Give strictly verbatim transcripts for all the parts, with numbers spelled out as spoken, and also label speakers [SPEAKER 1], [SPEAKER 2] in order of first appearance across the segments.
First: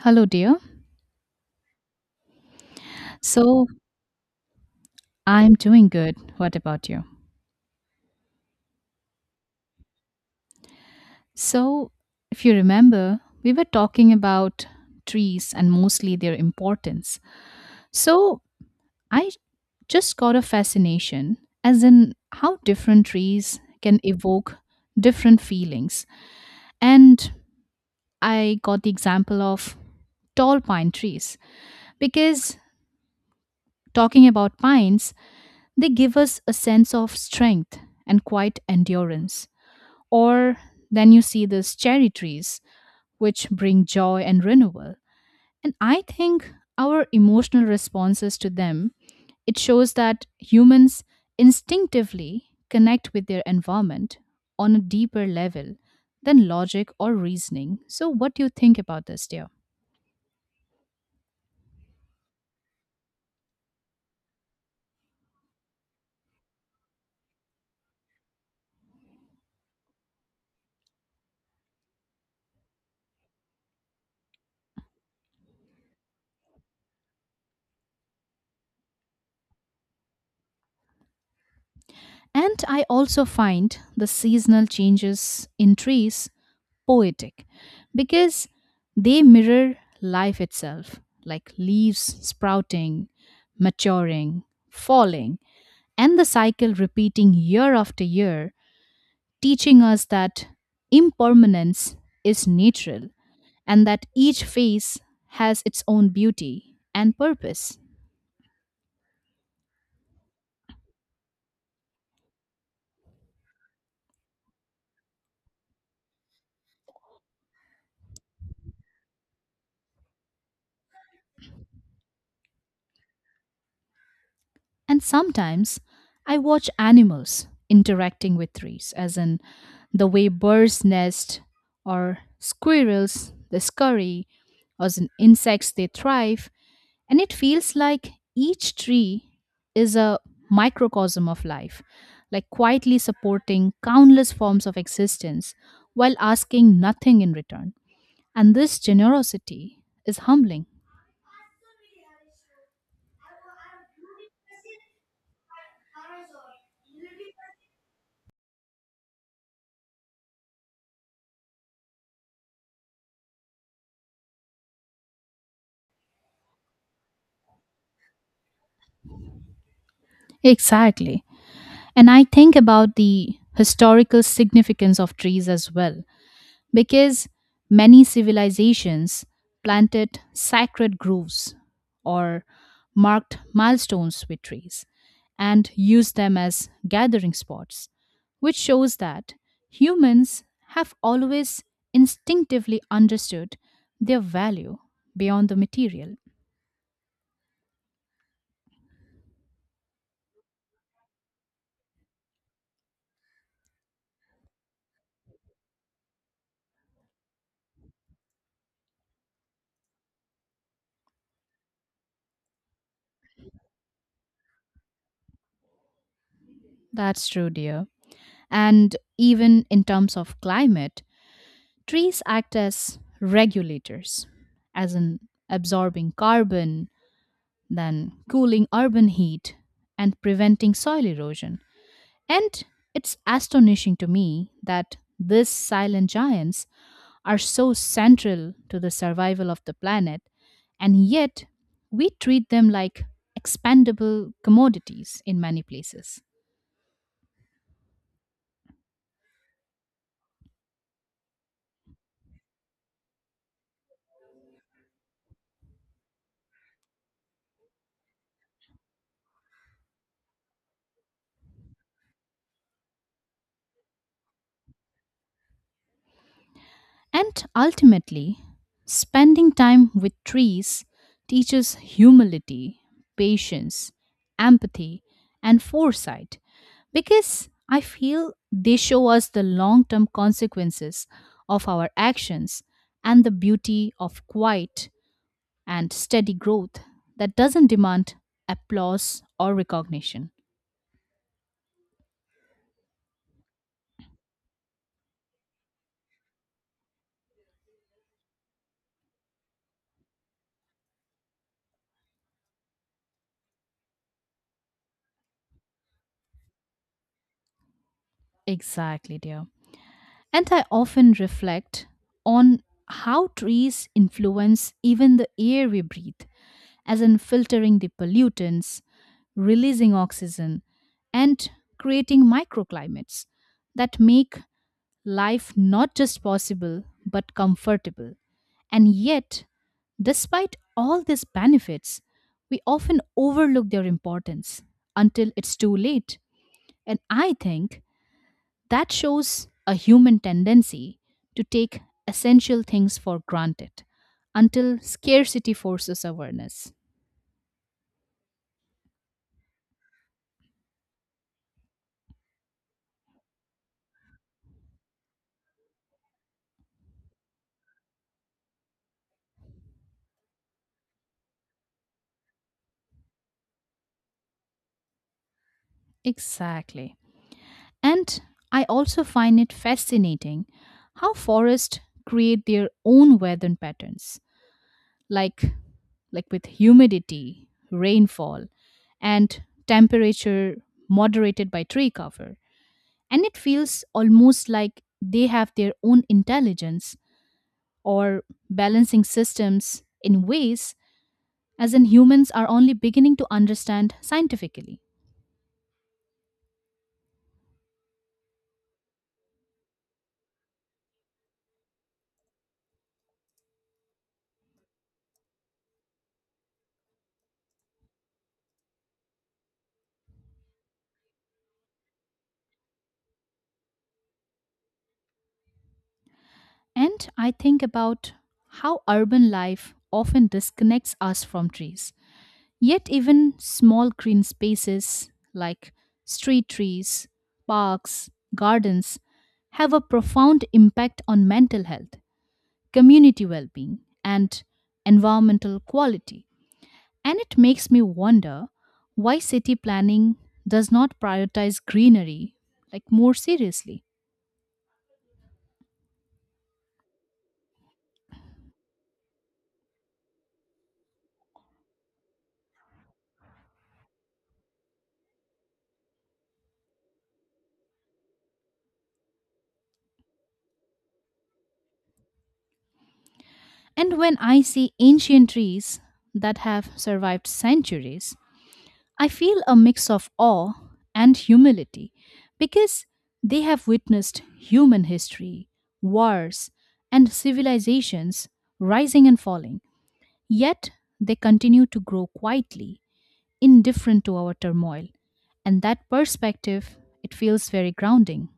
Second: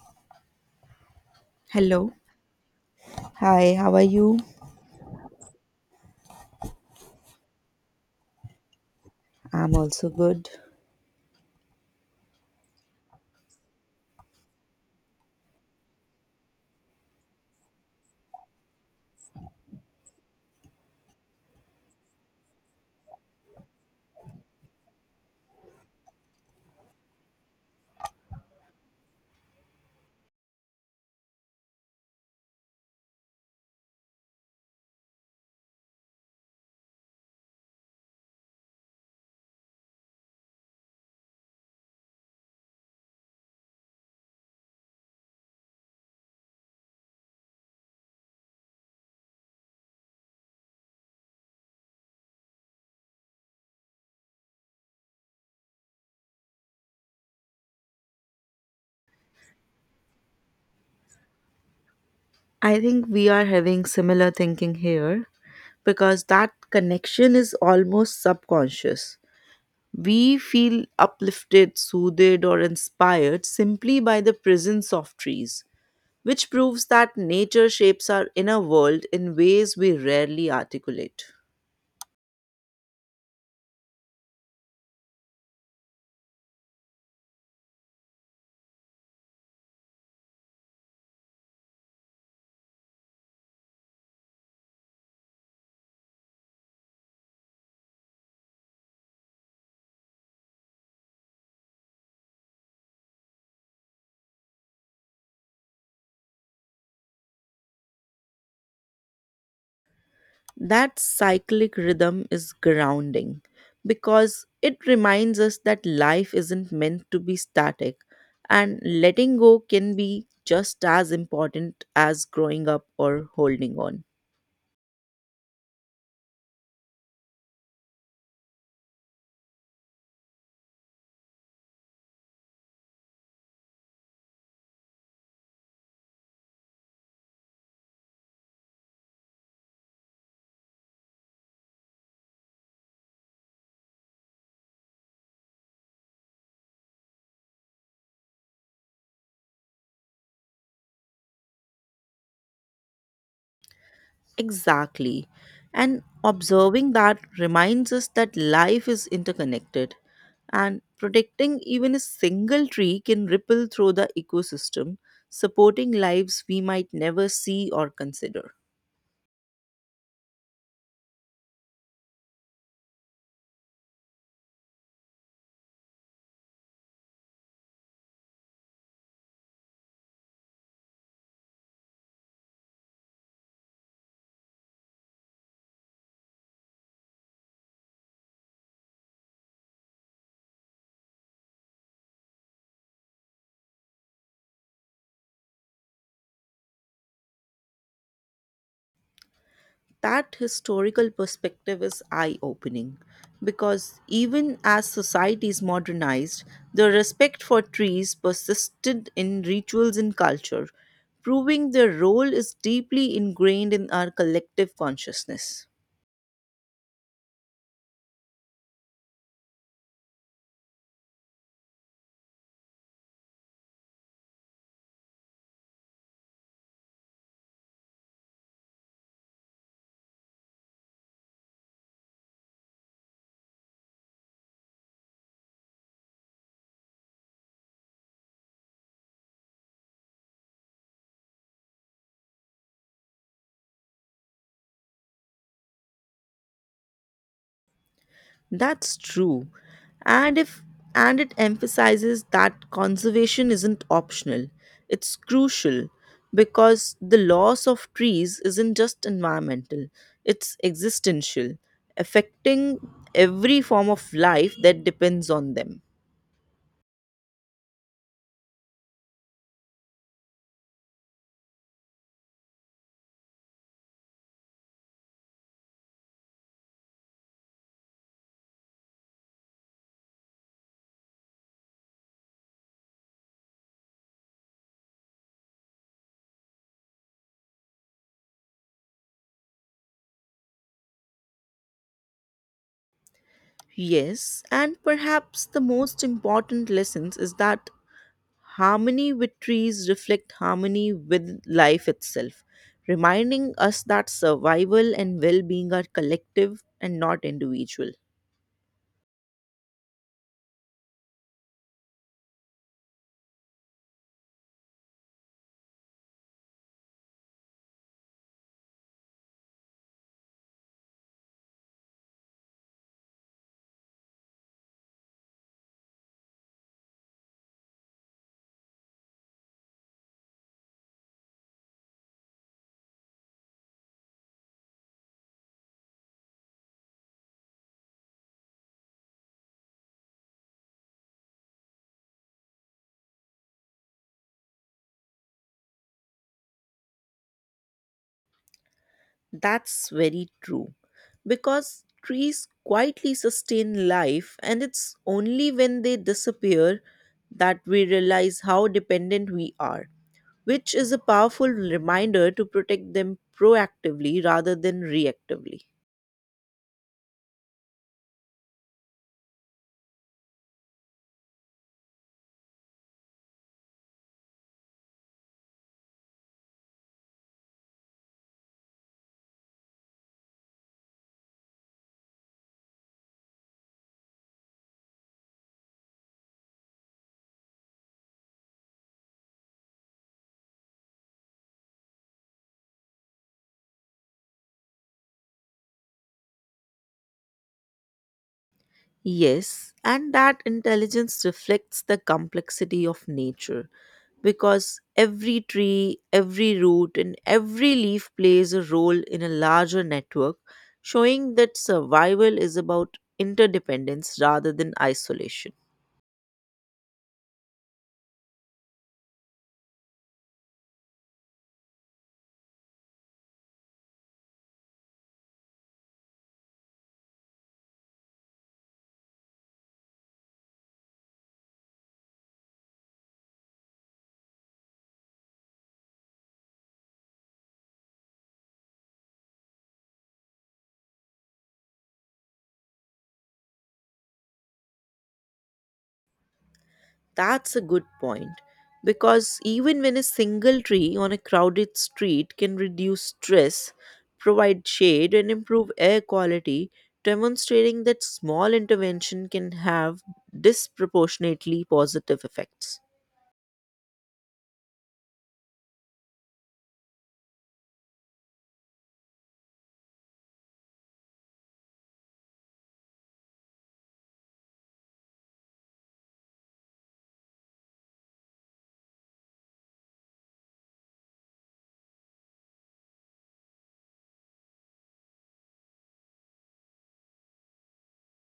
[SPEAKER 1] Hello, dear.
[SPEAKER 2] Hello.
[SPEAKER 1] So,
[SPEAKER 2] Hi, how are you?
[SPEAKER 1] I'm doing good. What about you?
[SPEAKER 2] I'm also good.
[SPEAKER 1] So, if you remember, we were talking about trees and mostly their importance. So, I just got a fascination as in how different trees can evoke different feelings. And I got the example of tall pine trees because, talking about pines, they give us a sense of strength and quite endurance. Or then you see these cherry trees, which bring joy and renewal. And I think our emotional responses to them, it shows that humans instinctively connect with their environment on a deeper level than logic or reasoning. So what do you think about this, dear?
[SPEAKER 2] I think we are having similar thinking here because that connection is almost subconscious. We feel uplifted, soothed, or inspired simply by the presence of trees, which proves that nature shapes our inner world in ways we rarely articulate.
[SPEAKER 1] And I also find the seasonal changes in trees poetic because they mirror life itself, like leaves sprouting, maturing, falling, and the cycle repeating year after year, teaching us that impermanence is natural and that each phase has its own beauty and purpose.
[SPEAKER 2] That cyclic rhythm is grounding because it reminds us that life isn't meant to be static and letting go can be just as important as growing up or holding on.
[SPEAKER 1] And sometimes I watch animals interacting with trees, as in the way birds nest or squirrels they scurry, or as in insects they thrive, and it feels like each tree is a microcosm of life, like quietly supporting countless forms of existence while asking nothing in return. And this generosity is humbling.
[SPEAKER 2] Exactly. And observing that reminds us that life is interconnected and protecting even a single tree can ripple through the ecosystem, supporting lives we might never see or consider.
[SPEAKER 1] Exactly. And I think about the historical significance of trees as well, because many civilizations planted sacred groves or marked milestones with trees and used them as gathering spots, which shows that humans have always instinctively understood their value beyond the material.
[SPEAKER 2] That historical perspective is eye opening because even as societies modernized, the respect for trees persisted in rituals and culture, proving their role is deeply ingrained in our collective consciousness.
[SPEAKER 1] That's true, dear. And even in terms of climate, trees act as regulators, as in absorbing carbon, then cooling urban heat, and preventing soil erosion. And it's astonishing to me that these silent giants are so central to the survival of the planet, and yet we treat them like expendable commodities in many places.
[SPEAKER 2] That's true. And if and it emphasizes that conservation isn't optional. It's crucial because the loss of trees isn't just environmental. It's existential, affecting every form of life that depends on them.
[SPEAKER 1] And ultimately, spending time with trees teaches humility, patience, empathy, and foresight because I feel they show us the long term consequences of our actions and the beauty of quiet and steady growth that doesn't demand applause or recognition.
[SPEAKER 2] Yes, and perhaps the most important lessons is that harmony with trees reflect harmony with life itself, reminding us that survival and well-being are collective and not individual.
[SPEAKER 1] Exactly, dear. And I often reflect on how trees influence even the air we breathe, as in filtering the pollutants, releasing oxygen, and creating microclimates that make life not just possible but comfortable. And yet, despite all these benefits, we often overlook their importance until it's too late. And I think that shows a human tendency to take essential things for granted until scarcity forces awareness.
[SPEAKER 2] That's very true because trees quietly sustain life, and it's only when they disappear that we realize how dependent we are, which is a powerful reminder to protect them proactively rather than reactively.
[SPEAKER 1] Exactly. And I also find it fascinating how forests create their own weather patterns, like, like with humidity, rainfall, and temperature moderated by tree cover. And it feels almost like they have their own intelligence or balancing systems in ways as in humans are only beginning to understand scientifically.
[SPEAKER 2] Yes, and that intelligence reflects the complexity of nature because every tree, every root, and every leaf plays a role in a larger network, showing that survival is about interdependence rather than isolation.
[SPEAKER 1] And I think about how urban life often disconnects us from trees. Yet, even small green spaces like street trees, parks, gardens have a profound impact on mental health, community well being, and environmental quality. And it makes me wonder why city planning does not prioritize greenery like more seriously.
[SPEAKER 2] That's a good point. Because even when a single tree on a crowded street can reduce stress, provide shade, and improve air quality, demonstrating that small intervention can have disproportionately positive effects.
[SPEAKER 1] And when I see ancient trees that have survived centuries, I feel a mix of awe and humility because they have witnessed human history, wars, and civilizations rising and falling. Yet they continue to grow quietly indifferent to our turmoil. And that perspective, it feels very grounding.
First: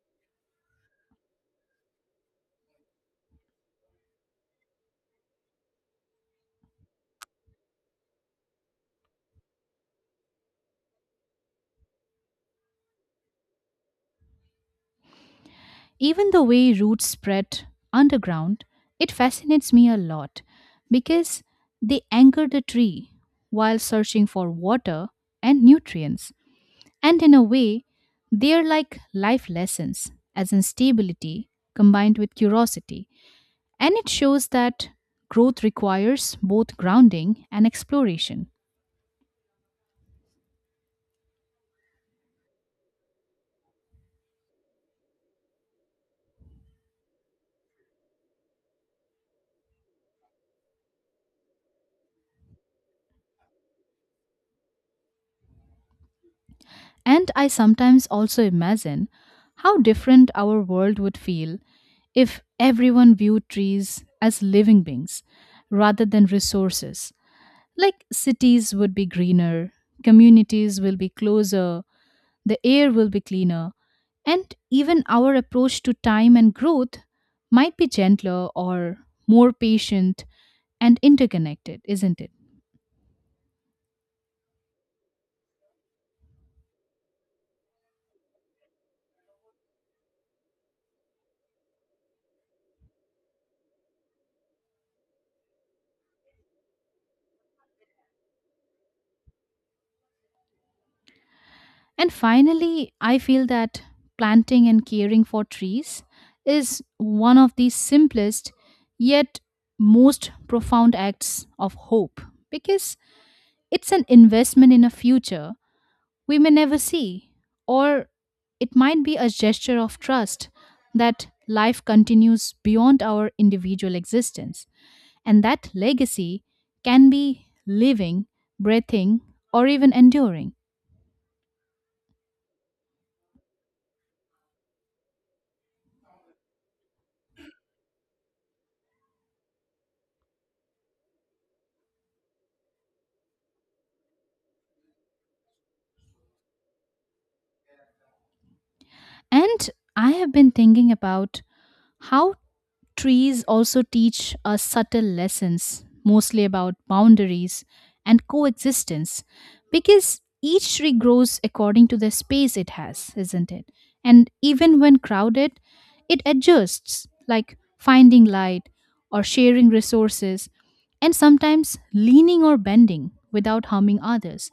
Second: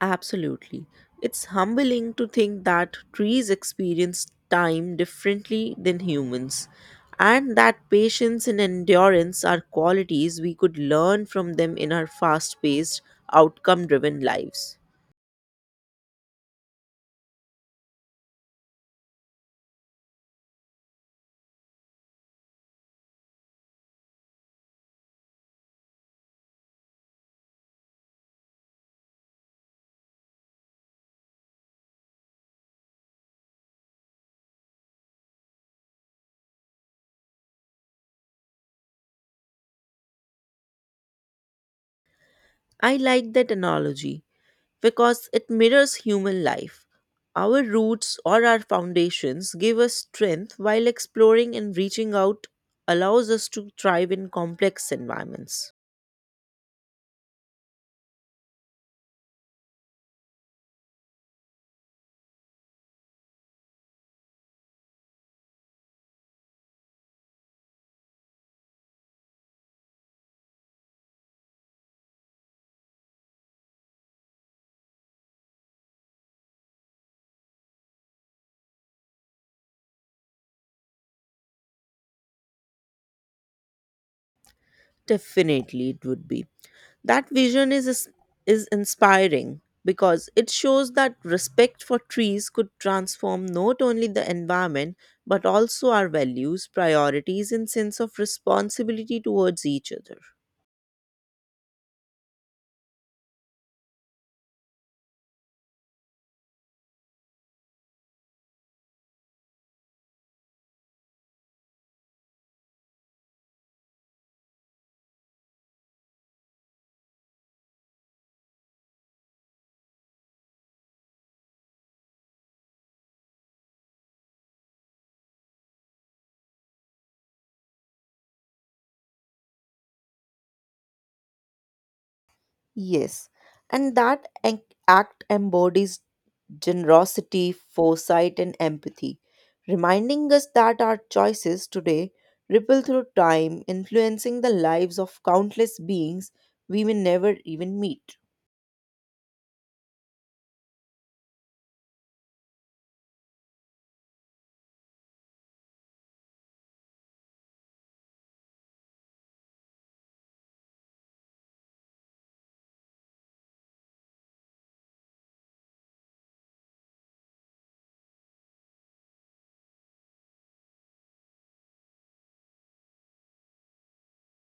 [SPEAKER 2] Absolutely. It's humbling to think that trees experience time differently than humans, and that patience and endurance are qualities we could learn from them in our fast paced, outcome driven lives.
[SPEAKER 1] Even the way roots spread underground, it fascinates me a lot because they anchor the tree while searching for water and nutrients. And in a way, they are like life lessons, as in stability combined with curiosity. And it shows that growth requires both grounding and exploration.
[SPEAKER 2] I like that analogy because it mirrors human life. Our roots or our foundations give us strength while exploring and reaching out allows us to thrive in complex environments.
[SPEAKER 1] And I sometimes also imagine how different our world would feel if everyone viewed trees as living beings rather than resources. Like cities would be greener, communities will be closer, the air will be cleaner, and even our approach to time and growth might be gentler or more patient and interconnected, isn't it?
[SPEAKER 2] Definitely, it would be. That vision is is inspiring because it shows that respect for trees could transform not only the environment but also our values, priorities and sense of responsibility towards each other.
[SPEAKER 1] And finally, I feel that planting and caring for trees is one of the simplest yet most profound acts of hope because it's an investment in a future we may never see, or it might be a gesture of trust that life continues beyond our individual existence, and that legacy can be living, breathing, or even enduring.
[SPEAKER 2] Yes, and that ac- act embodies generosity, foresight, and empathy, reminding us that our choices today ripple through time, influencing the lives of countless beings we may never even meet.
[SPEAKER 1] And I have been thinking about how trees also teach us subtle lessons, mostly about boundaries and coexistence, because each tree grows according to the space it has, isn't it? And even when crowded, it adjusts, like finding light or sharing resources, and sometimes leaning or bending without harming others.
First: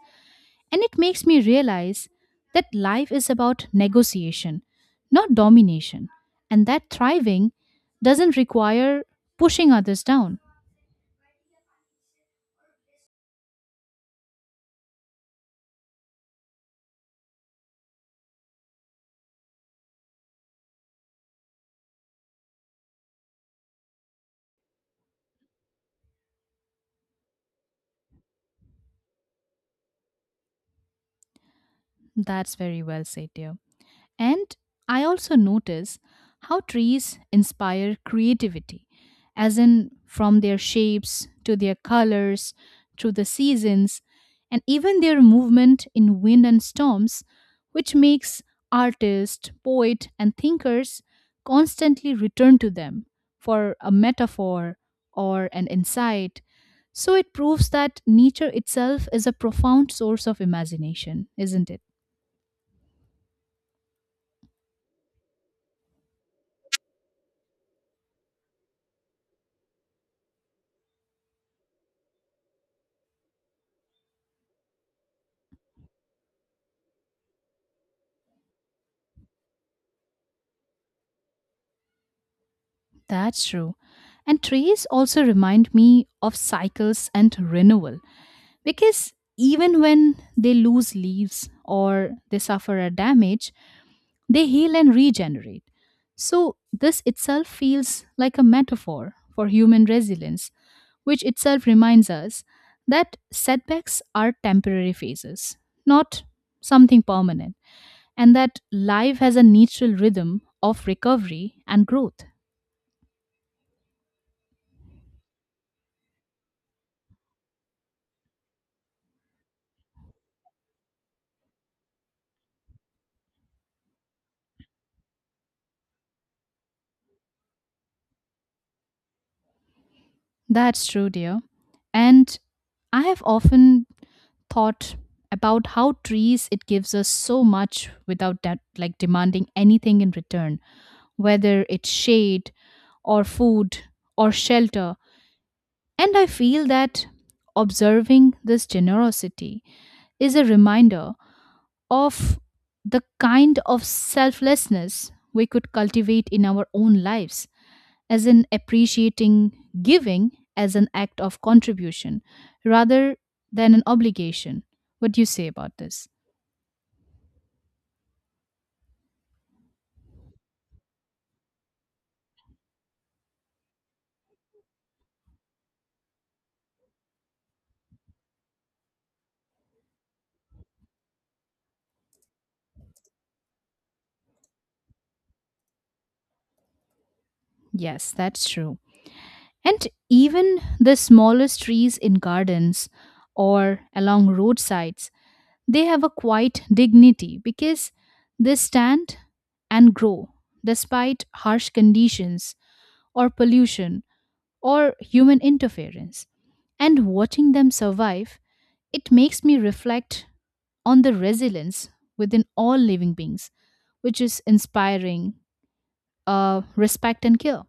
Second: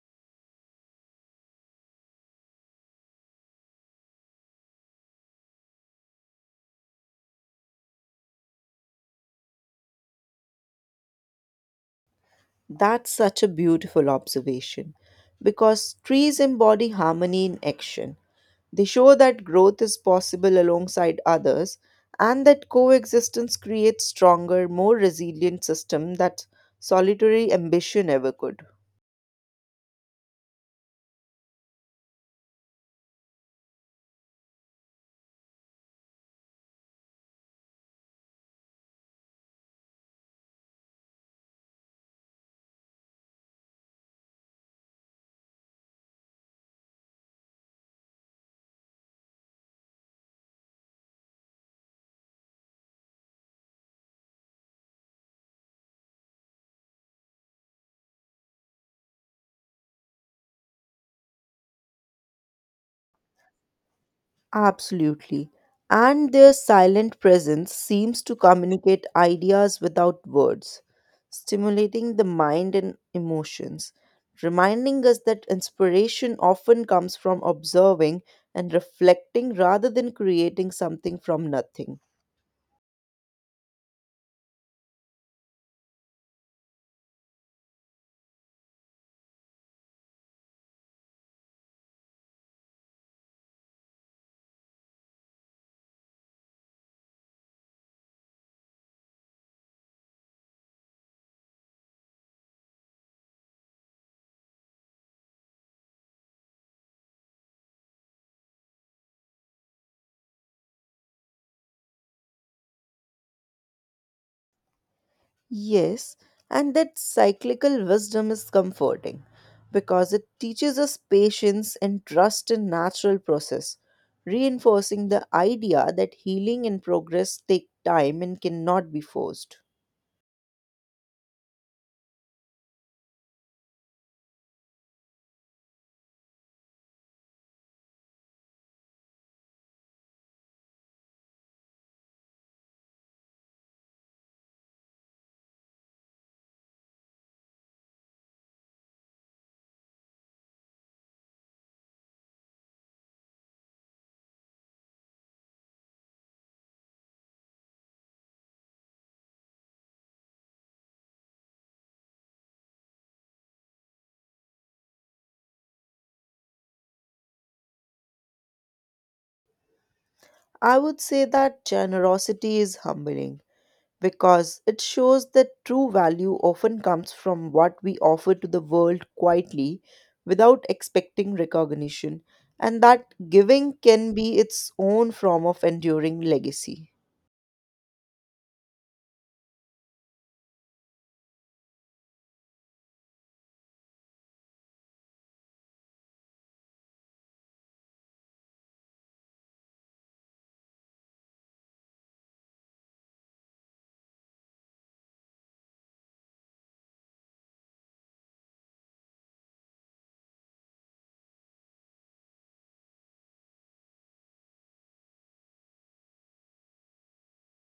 [SPEAKER 1] And it makes me realize that life is about negotiation, not domination, and that thriving doesn't require pushing others down.
[SPEAKER 2] That's such a beautiful observation because trees embody harmony in action. They show that growth is possible alongside others and that coexistence creates stronger, more resilient system that solitary ambition ever could.
[SPEAKER 1] That's very well said, dear. And I also notice how trees inspire creativity, as in from their shapes to their colors, through the seasons, and even their movement in wind and storms, which makes artists, poets, and thinkers constantly return to them for a metaphor or an insight. So it proves that nature itself is a profound source of imagination, isn't it?
[SPEAKER 2] Absolutely. And their silent presence seems to communicate ideas without words, stimulating the mind and emotions, reminding us that inspiration often comes from observing and reflecting rather than creating something from nothing.
[SPEAKER 1] That's true. And trees also remind me of cycles and renewal because even when they lose leaves or they suffer a damage, they heal and regenerate. So, this itself feels like a metaphor for human resilience, which itself reminds us that setbacks are temporary phases, not something permanent, and that life has a natural rhythm of recovery and growth.
[SPEAKER 2] Yes, and that cyclical wisdom is comforting because it teaches us patience and trust in natural process, reinforcing the idea that healing and progress take time and cannot be forced.
[SPEAKER 1] That's true, dear. And I have often thought about how trees it gives us so much without that like demanding anything in return, whether it's shade or food or shelter. And I feel that observing this generosity is a reminder of the kind of selflessness we could cultivate in our own lives as in appreciating giving as an act of contribution rather than an obligation. What do you say about this?
[SPEAKER 2] I would say that generosity is humbling because it shows that true value often comes from what we offer to the world quietly without expecting recognition, and that giving can be its own form of enduring legacy.
[SPEAKER 1] Yes, that's true. And even the smallest trees in gardens or along roadsides, they have a quiet dignity because they stand and grow despite harsh conditions or pollution or human interference. And watching them survive, it makes me reflect on the resilience within all living beings, which is inspiring. Uh, respect and care.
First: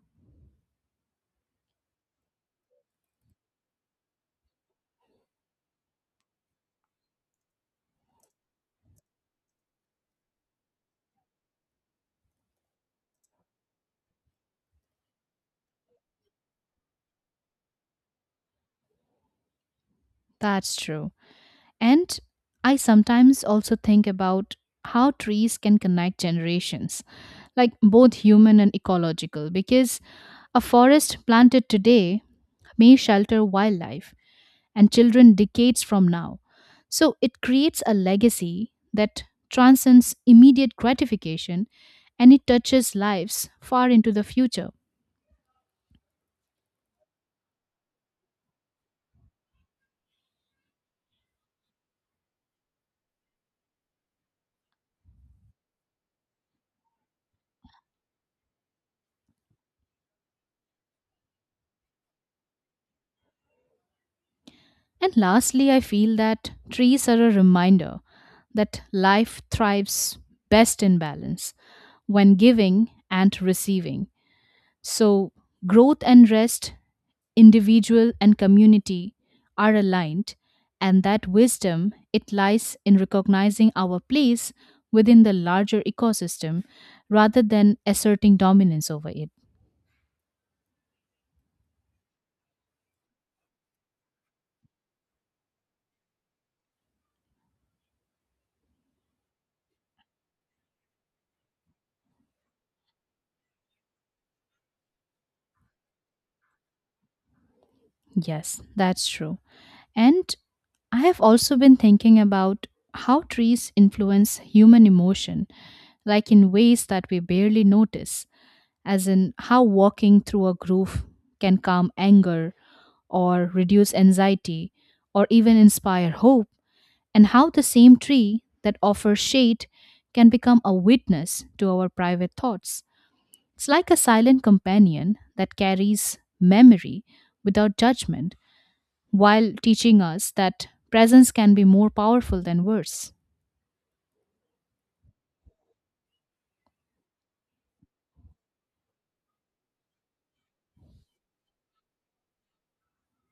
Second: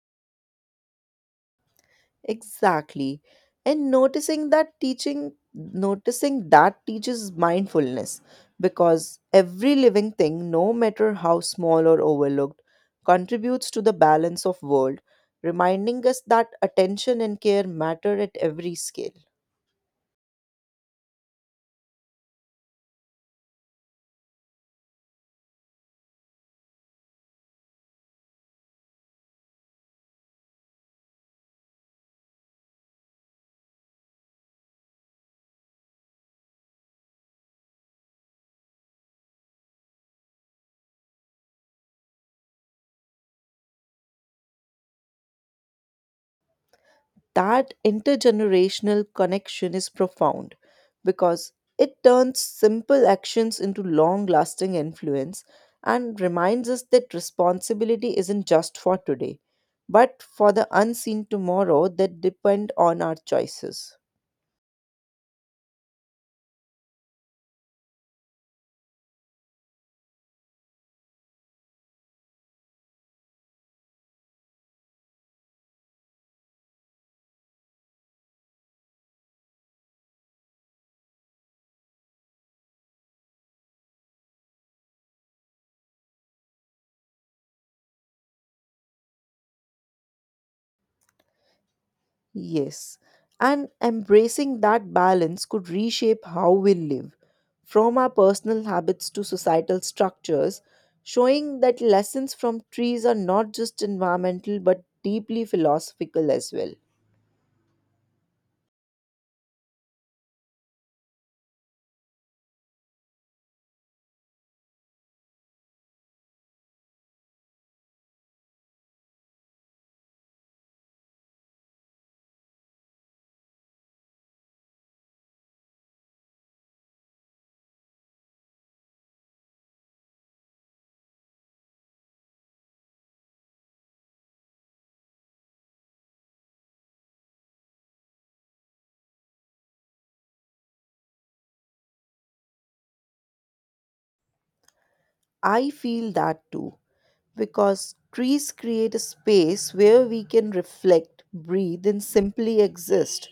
[SPEAKER 2] Exactly. And noticing that teaching, noticing that teaches mindfulness because every living thing, no matter how small or overlooked, contributes to the balance of world, reminding us that attention and care matter at every scale.
[SPEAKER 1] That's true. And I sometimes also think about how trees can connect generations, like both human and ecological, because a forest planted today may shelter wildlife, and children decades from now. So it creates a legacy that transcends immediate gratification and it touches lives far into the future.
[SPEAKER 2] That intergenerational connection is profound because it turns simple actions into long lasting influence and reminds us that responsibility isn't just for today, but for the unseen tomorrow that depend on our choices.
[SPEAKER 1] And lastly, I feel that trees are a reminder that life thrives best in balance when giving and receiving. So, growth and rest, individual and community are aligned, and that wisdom it lies in recognizing our place within the larger ecosystem rather than asserting dominance over it.
[SPEAKER 2] Yes, and embracing that balance could reshape how we live, from our personal habits to societal structures, showing that lessons from trees are not just environmental but deeply philosophical as well.
[SPEAKER 1] Yes, that's true. And I have also been thinking about how trees influence human emotion, like in ways that we barely notice, as in how walking through a groove can calm anger or reduce anxiety or even inspire hope, and how the same tree that offers shade can become a witness to our private thoughts. It's like a silent companion that carries memory without judgment while teaching us that presence can be more powerful than words.
[SPEAKER 2] I feel that too, because trees create a space where we can reflect, breathe, and simply exist,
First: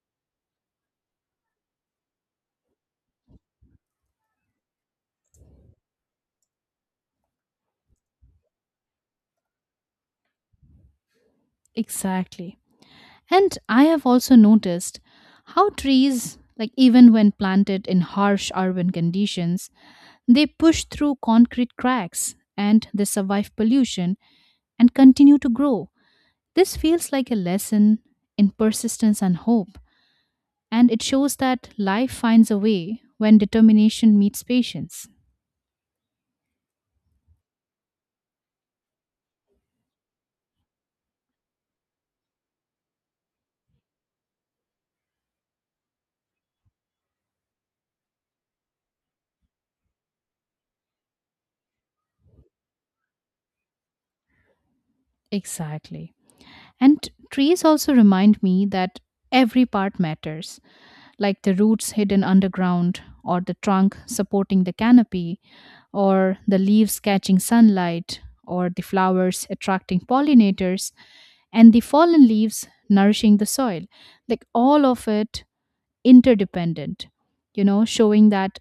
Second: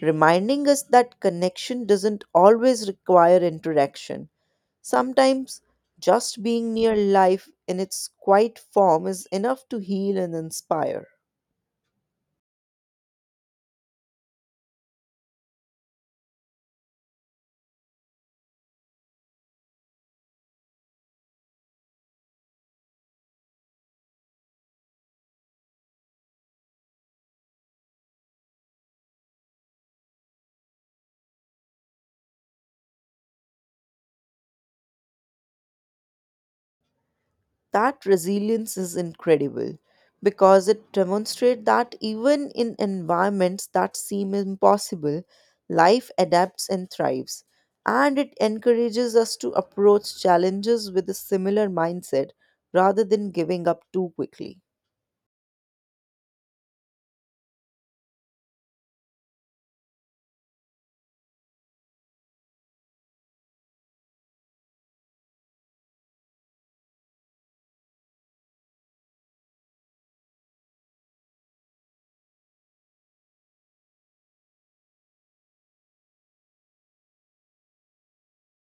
[SPEAKER 2] reminding us that connection doesn't always require interaction. Sometimes just being near life in its quiet form is enough to heal and inspire.
[SPEAKER 1] Exactly. And I have also noticed how trees, like even when planted in harsh urban conditions, they push through concrete cracks and they survive pollution and continue to grow. This feels like a lesson in persistence and hope, and it shows that life finds a way when determination meets patience.
[SPEAKER 2] That resilience is incredible because it demonstrates that even in environments that seem impossible, life adapts and thrives. And it encourages us to approach challenges with a similar mindset rather than giving up too quickly.
[SPEAKER 1] Exactly. And trees also remind me that every part matters, like the roots hidden underground, or the trunk supporting the canopy, or the leaves catching sunlight, or the flowers attracting pollinators, and the fallen leaves nourishing the soil. Like all of it interdependent, you know, showing that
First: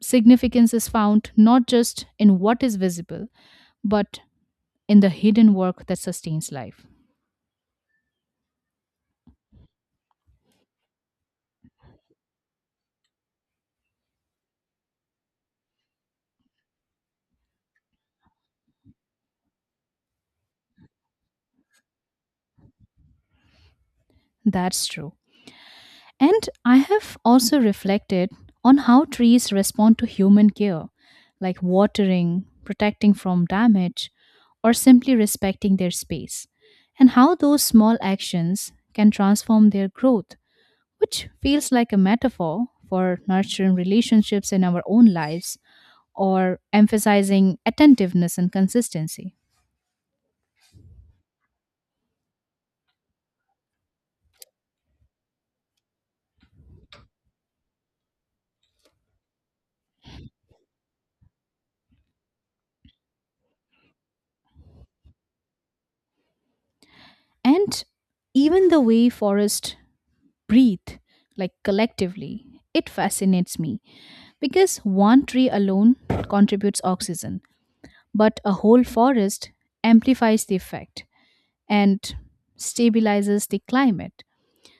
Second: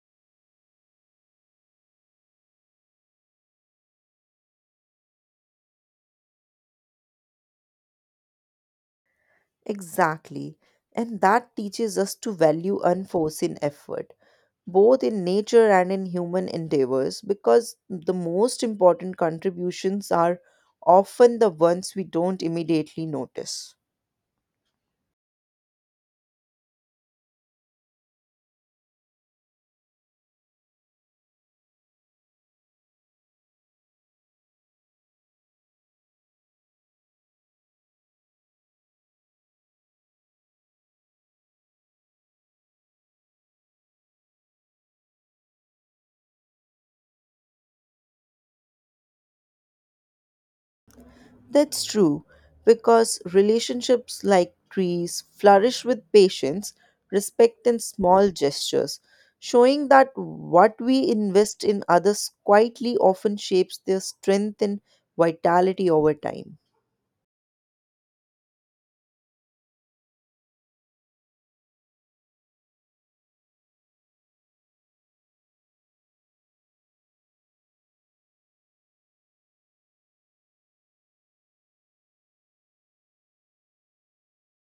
[SPEAKER 1] significance is found not just in what is visible, but in the hidden work that sustains life.
[SPEAKER 2] Exactly. And that teaches us to value unforeseen effort both in nature and in human endeavors because the most important contributions are often the ones we don't immediately notice.
[SPEAKER 1] That's true. And I have also reflected on how trees respond to human care, like watering, protecting from damage, or simply respecting their space, and how those small actions can transform their growth, which feels like a metaphor for nurturing relationships in our own lives or emphasizing attentiveness and consistency.
[SPEAKER 2] That's true, because relationships like trees flourish with patience, respect, and small gestures, showing that what we invest in others quietly often shapes their strength and vitality over time.
[SPEAKER 1] And even the way forests breathe, like collectively, it fascinates me because one tree alone contributes oxygen, but a whole forest amplifies the effect and stabilizes the climate.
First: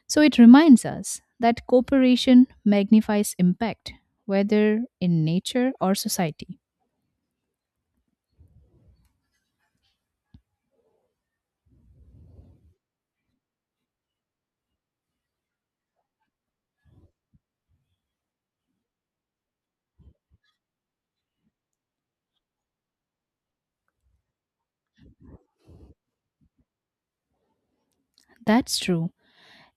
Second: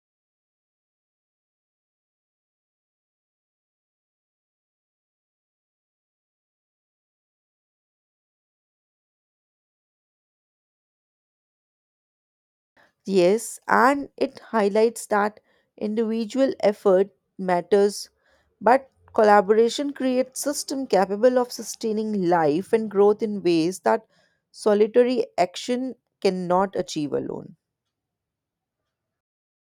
[SPEAKER 1] So it reminds us that cooperation magnifies impact, whether in nature or society.
[SPEAKER 2] Yes, and it highlights that individual effort matters, but collaboration creates system capable of sustaining life and growth in ways that solitary action cannot achieve alone.
[SPEAKER 1] That's true.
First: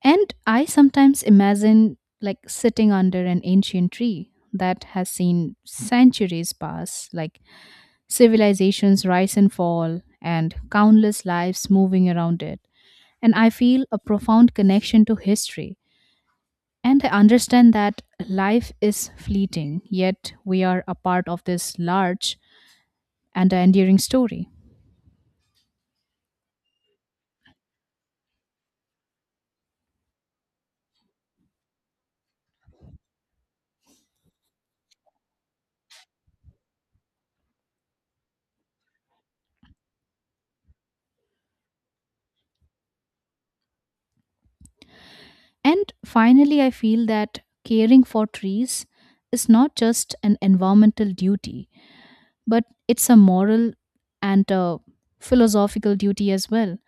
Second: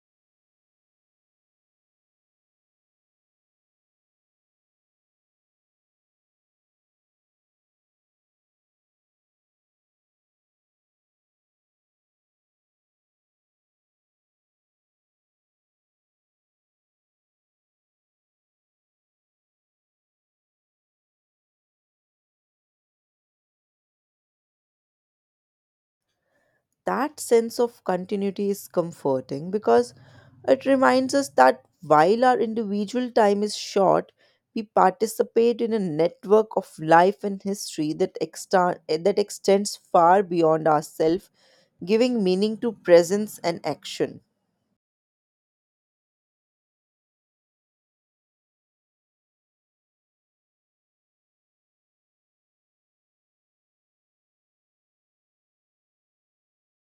[SPEAKER 1] And I sometimes imagine like sitting under an ancient tree that has seen centuries pass, like civilizations rise and fall, and countless lives moving around it, and I feel a profound connection to history. And I understand that life is fleeting, yet we are a part of this large and enduring story.
[SPEAKER 2] That sense of continuity is comforting because it reminds us that while our individual time is short, we participate in a network of life and history that, exta- that extends far beyond ourselves, giving meaning to presence and action.
[SPEAKER 1] And finally, I feel that caring for trees is not just an environmental duty, but it's a moral and a philosophical duty as well,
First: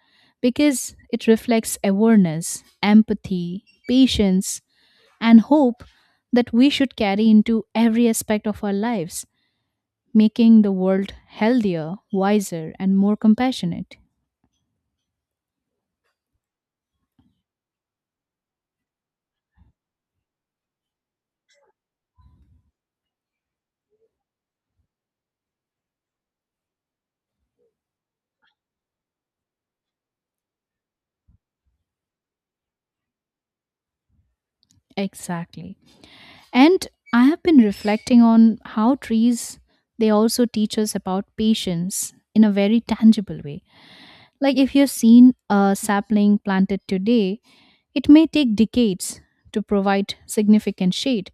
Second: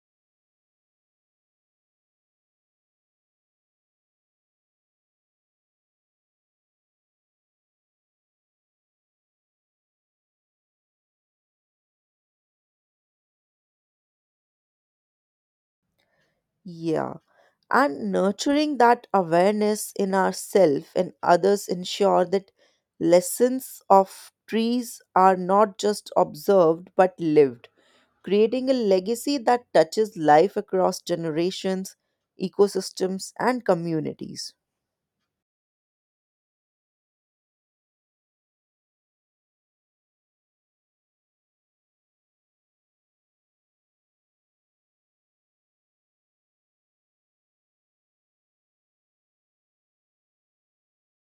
[SPEAKER 1] because it reflects awareness, empathy, patience, and hope that we should carry into every aspect of our lives, making the world healthier, wiser, and more compassionate.
[SPEAKER 2] Yeah. And nurturing that awareness in ourselves and others ensure that lessons of trees are not just observed but lived, creating a legacy that touches life across generations, ecosystems, and communities.
[SPEAKER 1] Exactly. And I have been reflecting on how trees they also teach us about patience in a very tangible way. Like if you've seen a sapling planted today, it may take decades to provide significant shade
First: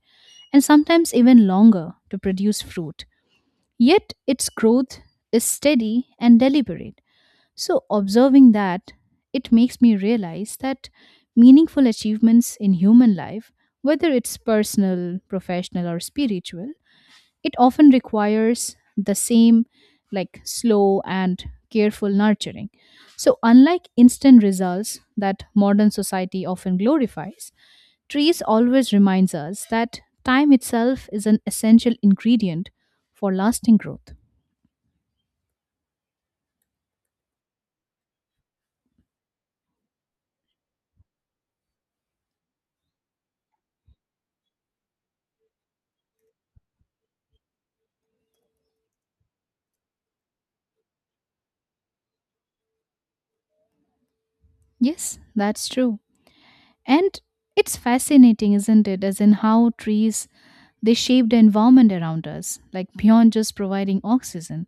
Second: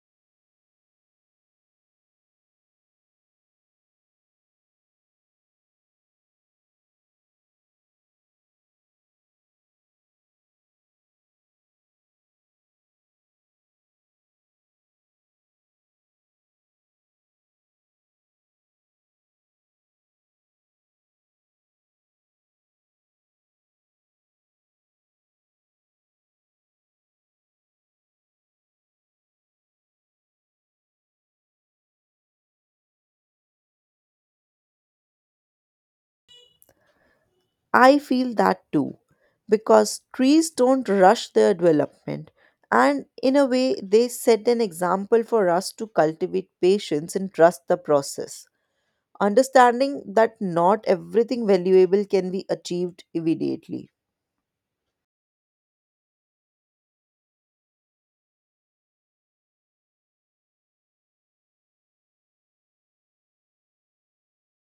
[SPEAKER 1] and sometimes even longer to produce fruit. Yet its growth is steady and deliberate. So, observing that, it makes me realize that meaningful achievements in human life, whether it's personal, professional, or spiritual, it often requires the same, like slow and careful nurturing. So, unlike instant results that modern society often glorifies, trees always reminds us that time itself is an essential ingredient for lasting growth.
[SPEAKER 2] I feel that too, because trees don't rush their development, and in a way, they set an example for us to cultivate patience and trust the process, understanding that not everything valuable can be achieved immediately.
[SPEAKER 1] Yes, that's true. And it's fascinating, isn't it, as in how trees they shape the environment around us, like beyond just providing oxygen,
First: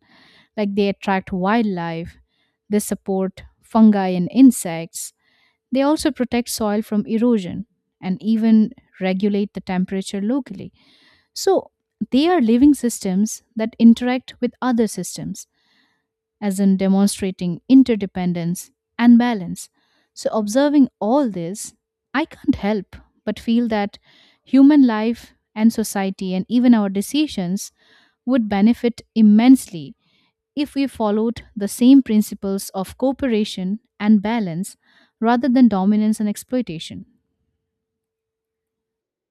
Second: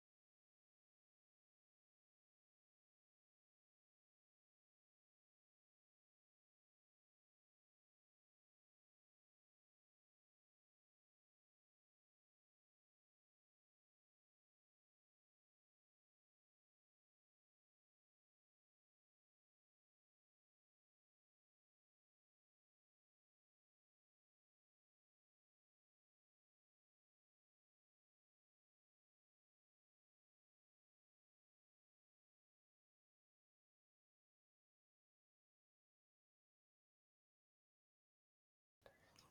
[SPEAKER 1] like they attract wildlife, they support fungi and insects, they also protect soil from erosion and even regulate the temperature locally. So, they are living systems that interact with other systems, as in demonstrating interdependence and balance. So, observing all this, I can't help but feel that human life and society and even our decisions would benefit immensely if we followed the same principles of cooperation and balance rather than dominance and exploitation.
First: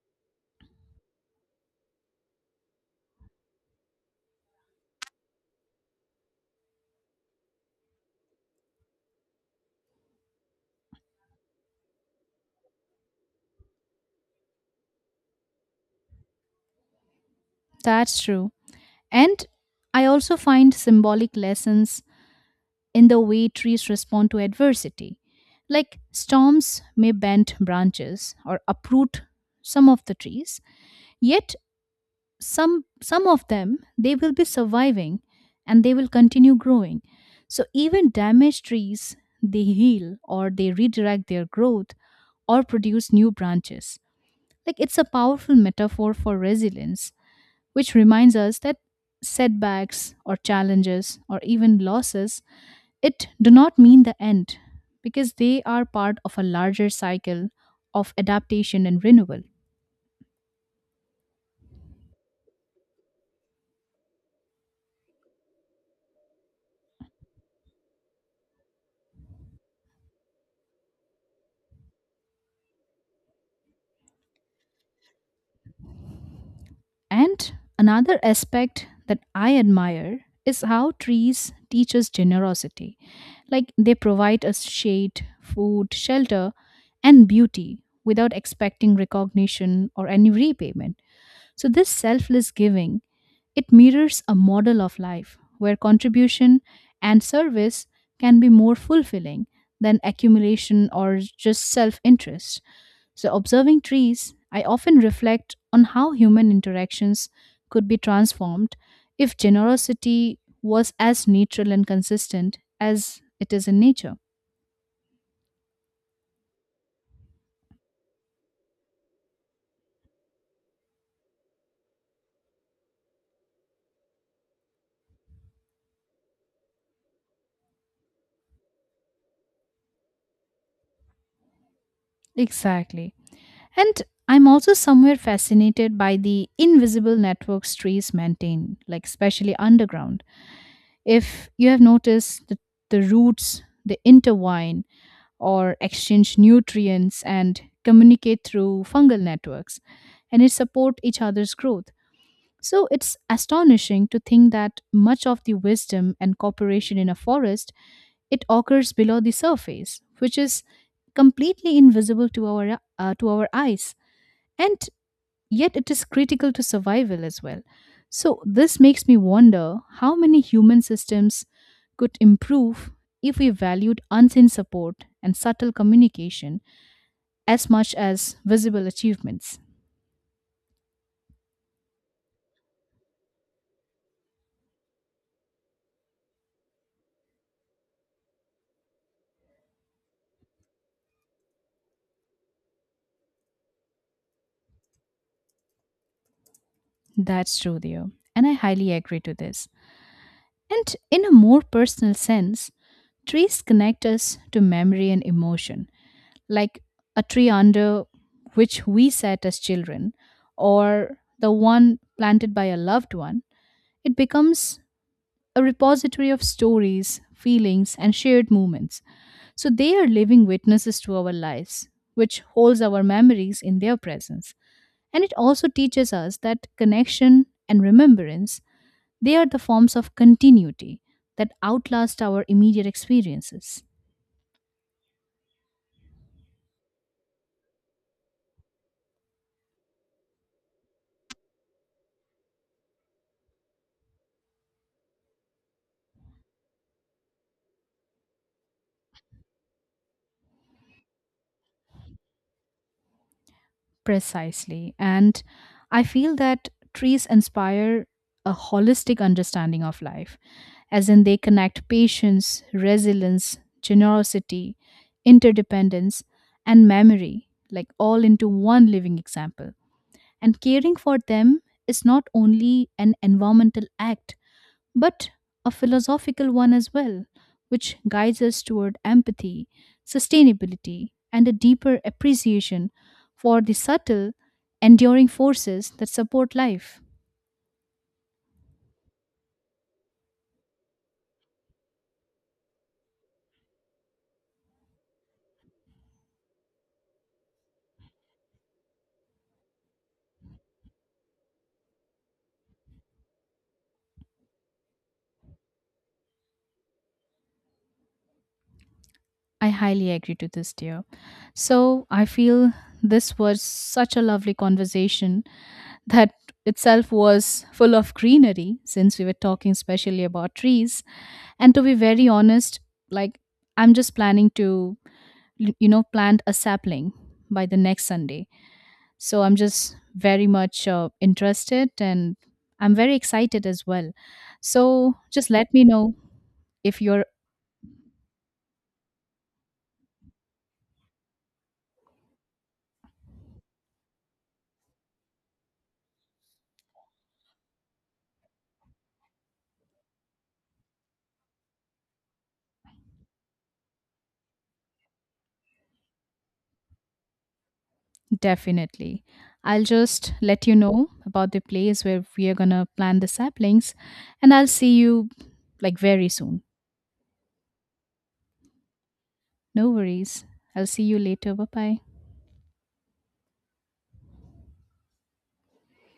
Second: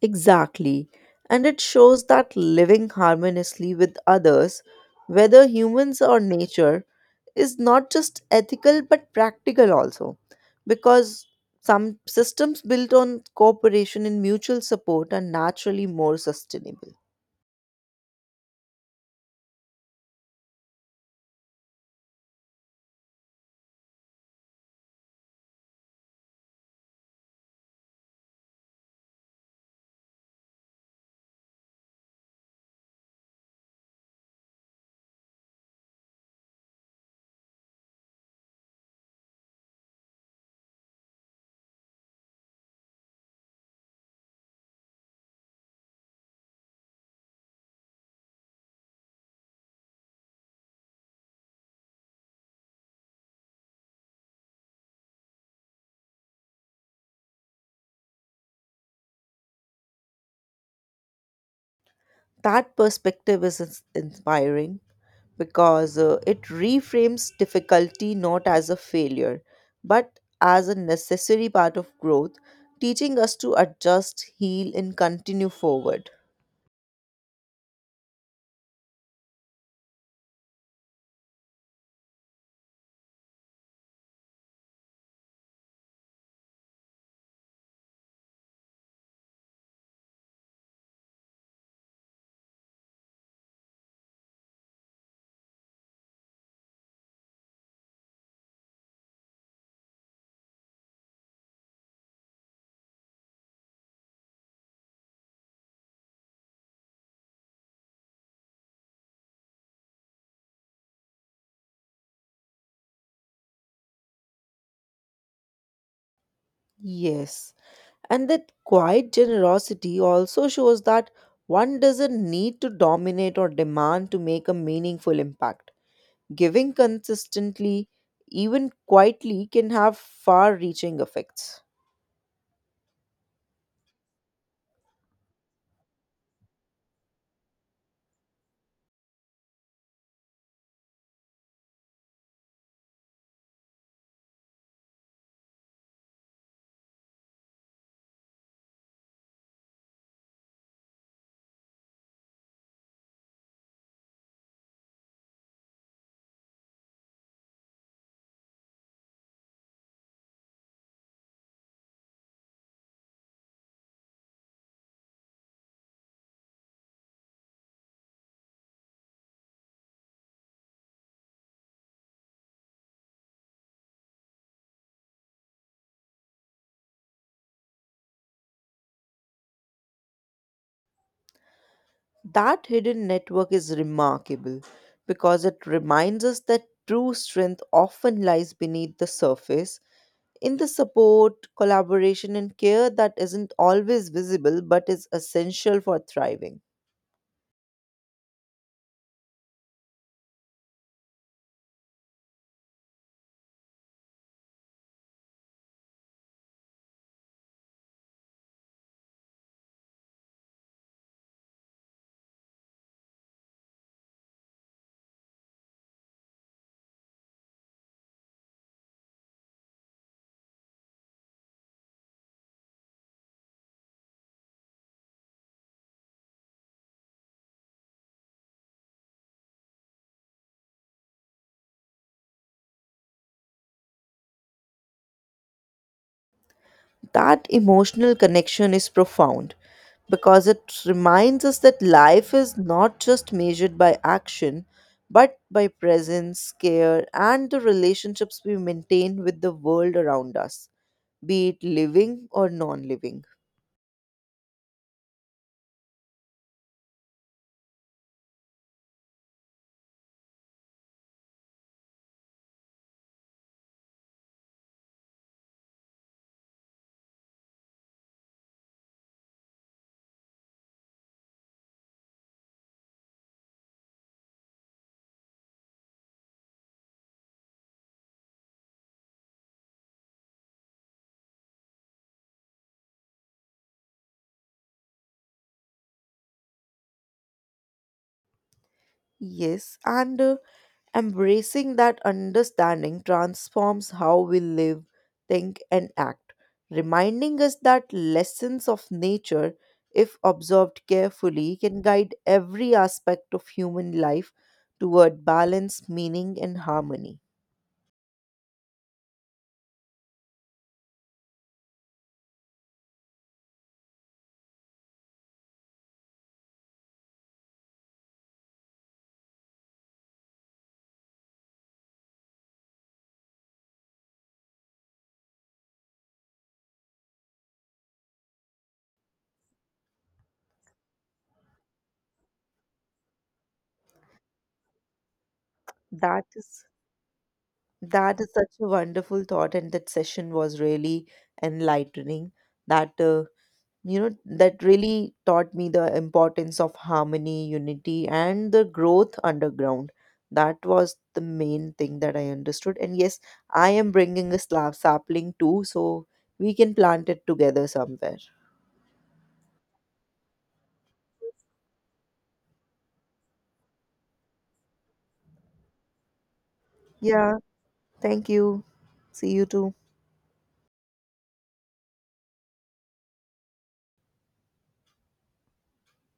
[SPEAKER 2] Exactly. And it shows that living harmoniously with others, whether humans or nature, is not just ethical but practical also. Because some systems built on cooperation and mutual support are naturally more sustainable.
[SPEAKER 1] That's true. And I also find symbolic lessons in the way trees respond to adversity. Like storms may bend branches or uproot some of the trees, yet some some of them they will be surviving and they will continue growing. So even damaged trees they heal or they redirect their growth or produce new branches. Like it's a powerful metaphor for resilience, which reminds us that setbacks or challenges or even losses it do not mean the end because they are part of a larger cycle of adaptation and renewal.
[SPEAKER 2] That perspective is ins- inspiring because uh, it reframes difficulty not as a failure, but as a necessary part of growth, teaching us to adjust, heal, and continue forward.
[SPEAKER 1] And another aspect that I admire is how trees teach us generosity, like they provide us shade, food, shelter, and beauty without expecting recognition or any repayment. So, this selfless giving, it mirrors a model of life where contribution and service can be more fulfilling than accumulation or just self interest. So, observing trees, I often reflect on how human interactions could be transformed if generosity was as natural and consistent as it is in nature.
[SPEAKER 2] Yes, and that quiet generosity also shows that one doesn't need to dominate or demand to make a meaningful impact. Giving consistently, even quietly, can have far reaching effects.
[SPEAKER 1] Exactly. And I'm also somewhere fascinated by the invisible networks trees maintain, like especially underground. If you have noticed that the roots, they intertwine or exchange nutrients and communicate through fungal networks, and it support each other's growth. So it's astonishing to think that much of the wisdom and cooperation in a forest, it occurs below the surface, which is completely invisible to our uh, to our eyes. And yet it is critical to survival as well. So, this makes me wonder how many human systems could improve if we valued unseen support and subtle communication as much as visible achievements.
[SPEAKER 2] That hidden network is remarkable because it reminds us that true strength often lies beneath the surface in the support, collaboration, and care that isn't always visible but is essential for thriving.
[SPEAKER 1] That's true, dear, and I highly agree to this. And in a more personal sense, trees connect us to memory and emotion, like a tree under which we sat as children, or the one planted by a loved one. It becomes a repository of stories, feelings, and shared moments. So they are living witnesses to our lives, which holds our memories in their presence. And it also teaches us that connection and remembrance, they are the forms of continuity that outlast our immediate experiences.
[SPEAKER 2] That emotional connection is profound because it reminds us that life is not just measured by action but by presence, care, and the relationships we maintain with the world around us, be it living or non living.
[SPEAKER 1] Precisely. And I feel that trees inspire a holistic understanding of life, as in they connect patience, resilience, generosity, interdependence, and memory, like all into one living example. And caring for them is not only an environmental act, but a philosophical one as well, which guides us toward empathy, sustainability, and a deeper appreciation for the subtle, enduring forces that support life.
[SPEAKER 2] Yes, and uh, embracing that understanding transforms how we live, think, and act, reminding us that lessons of nature, if observed carefully, can guide every aspect of human life toward balance, meaning, and harmony.
[SPEAKER 1] I highly agree to this, dear. So I feel this was such a lovely conversation that itself was full of greenery since we were talking specially about trees. And to be very honest, like I'm just planning to l- you know plant a sapling by the next Sunday. So I'm just very much uh, interested and I'm very excited as well, so just let me know
[SPEAKER 2] That is
[SPEAKER 1] if you're
[SPEAKER 2] that is such a wonderful thought, and that session was really enlightening. That uh, you know that really taught me the importance of harmony, unity, and the growth underground. That was the main thing that I understood. And yes, I am bringing a slab sapling too, so we can plant it together somewhere.
[SPEAKER 1] definitely. I'll just let you know about the place where we are going to plant the saplings, and I'll see you like very soon.
[SPEAKER 2] Yeah, thank you. See you too.
[SPEAKER 1] No worries, I'll see you later. Bye bye.